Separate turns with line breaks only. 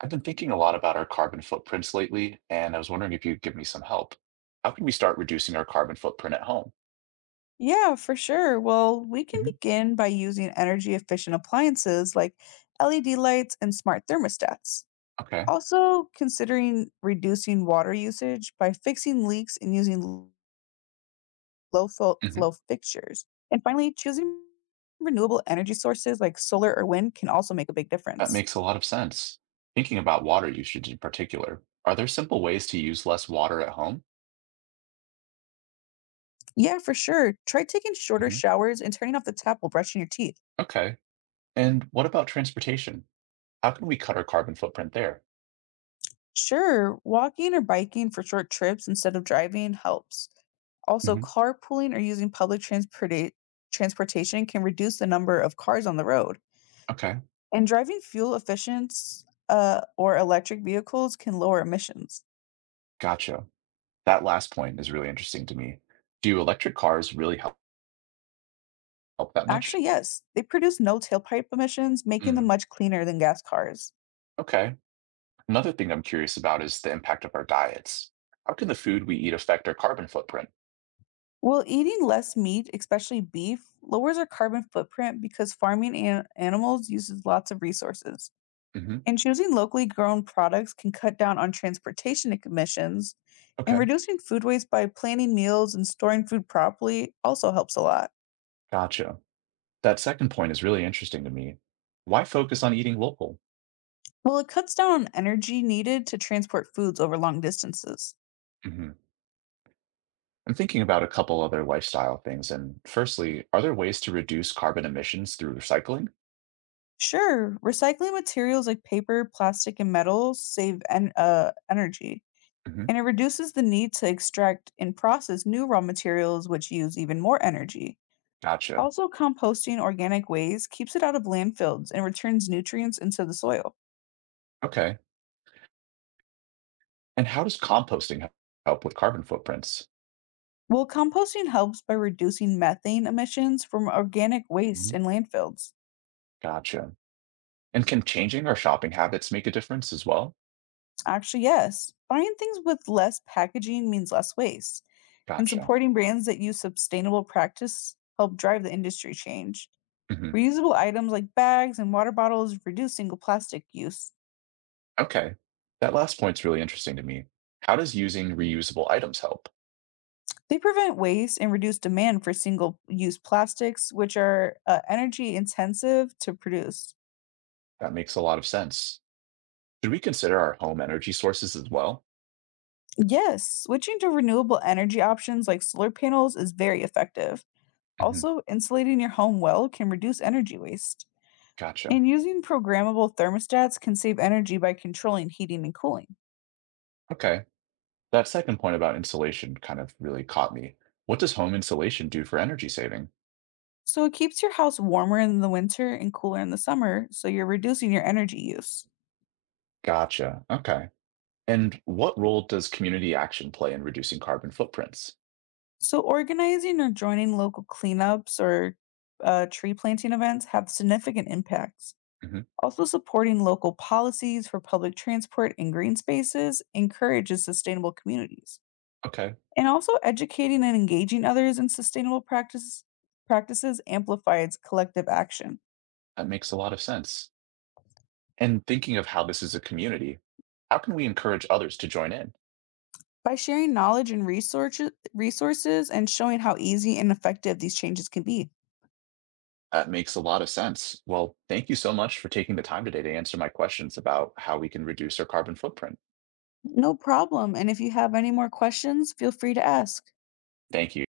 I've been thinking a lot about our carbon footprints lately, and I was wondering if you'd give me some help. How can we start reducing our carbon footprint at home?
Yeah, for sure. Well, we can
Hmm.
begin by using energy efficient appliances like LED lights and smart thermostats.
Okay.
Also, considering reducing water usage by fixing leaks and low flow
Hmm.
fixtures. And finally, choosing renewable energy sources like solar or wind can also make a big
That
difference.
makes a lot of sense. Thinking about water usage in particular, are there simple ways to use less water at home?
Yeah, for sure. Try taking shorter
Hmm.
showers and turning off the tap while brushing your teeth.
Okay. And what about transportation? How can we cut our carbon footprint there?
Sure, walking or biking for short trips instead of driving helps. Also,
Hmm.
carpooling or transportation can reduce the number of cars on the road.
Okay.
And driving fuel efficient or electric vehicles can lower emissions.
Gotcha. That last point is really interesting to me. Do electric cars really help that much?
Actually, yes, they produce no tailpipe emissions, making them
Mm.
much cleaner than gas cars.
Okay. Another thing I'm curious about is the impact of our diets. How can the food we eat affect our carbon footprint?
Well, eating less meat, especially beef, lowers our carbon footprint because animals uses lots of resources.
Hmm.
And choosing locally grown products can cut down on transportation emissions, and
Okay,
reducing food waste by planning meals and storing food properly also helps a lot.
gotcha. That second point is really interesting to me. Why focus on eating local?
Well, it cuts down on energy needed to transport foods over long distances.
Hmm. I'm thinking about a couple other lifestyle things. And firstly, are there ways to reduce carbon emissions through recycling?
Sure, recycling materials like paper, plastic, and metals energy,
Hmm.
and it reduces the need to extract and process new raw materials, which use even more energy.
Gotcha.
Also, composting organic waste keeps it out of landfills and returns nutrients into the soil.
Okay. And how does composting help with carbon footprints?
Well, composting helps by reducing methane emissions from organic waste
Mhm.
in landfills.
Gotcha. And can changing our shopping habits make a difference as well?
Actually, yes, buying things with less packaging means less waste, and
Gotcha.
supporting brands that use sustainable practice help drive the industry change.
Mhm.
Reusable items like bags and water bottles reduce single plastic use.
Okay. That last point's really interesting to me. How does using reusable items help?
They prevent waste and reduce demand for single use plastics, which are energy intensive to produce.
That makes a lot of sense. Should we consider our home energy sources as well?
Yes, switching to renewable energy options like solar panels is very effective.
Hmm.
Also, insulating your home well can reduce energy waste.
Gotcha.
And using programmable thermostats can save energy by controlling heating and cooling.
Okay. That second point about insulation kind of really caught me. What does home insulation do for energy saving?
So it keeps your house warmer in the winter and cooler in the summer, so you're reducing your energy use.
Gotcha. Okay. And what role does community action play in reducing carbon footprints?
So organizing or joining local cleanups or tree planting events have significant impacts.
Hmm.
Also, supporting local policies for public transport and green spaces encourages sustainable communities.
Okay.
And also educating and engaging others in sustainable practices practices amplifies collective action.
That makes a lot of sense. And thinking of how this is a community, how can we encourage others to join in?
By sharing knowledge and resources resources and showing how easy and effective these changes can be.
That makes a lot of sense. Well, thank you so much for taking the time today to answer my questions about how we can reduce our carbon footprint.
No problem. And if you have any more questions, feel free to ask.
Thank you.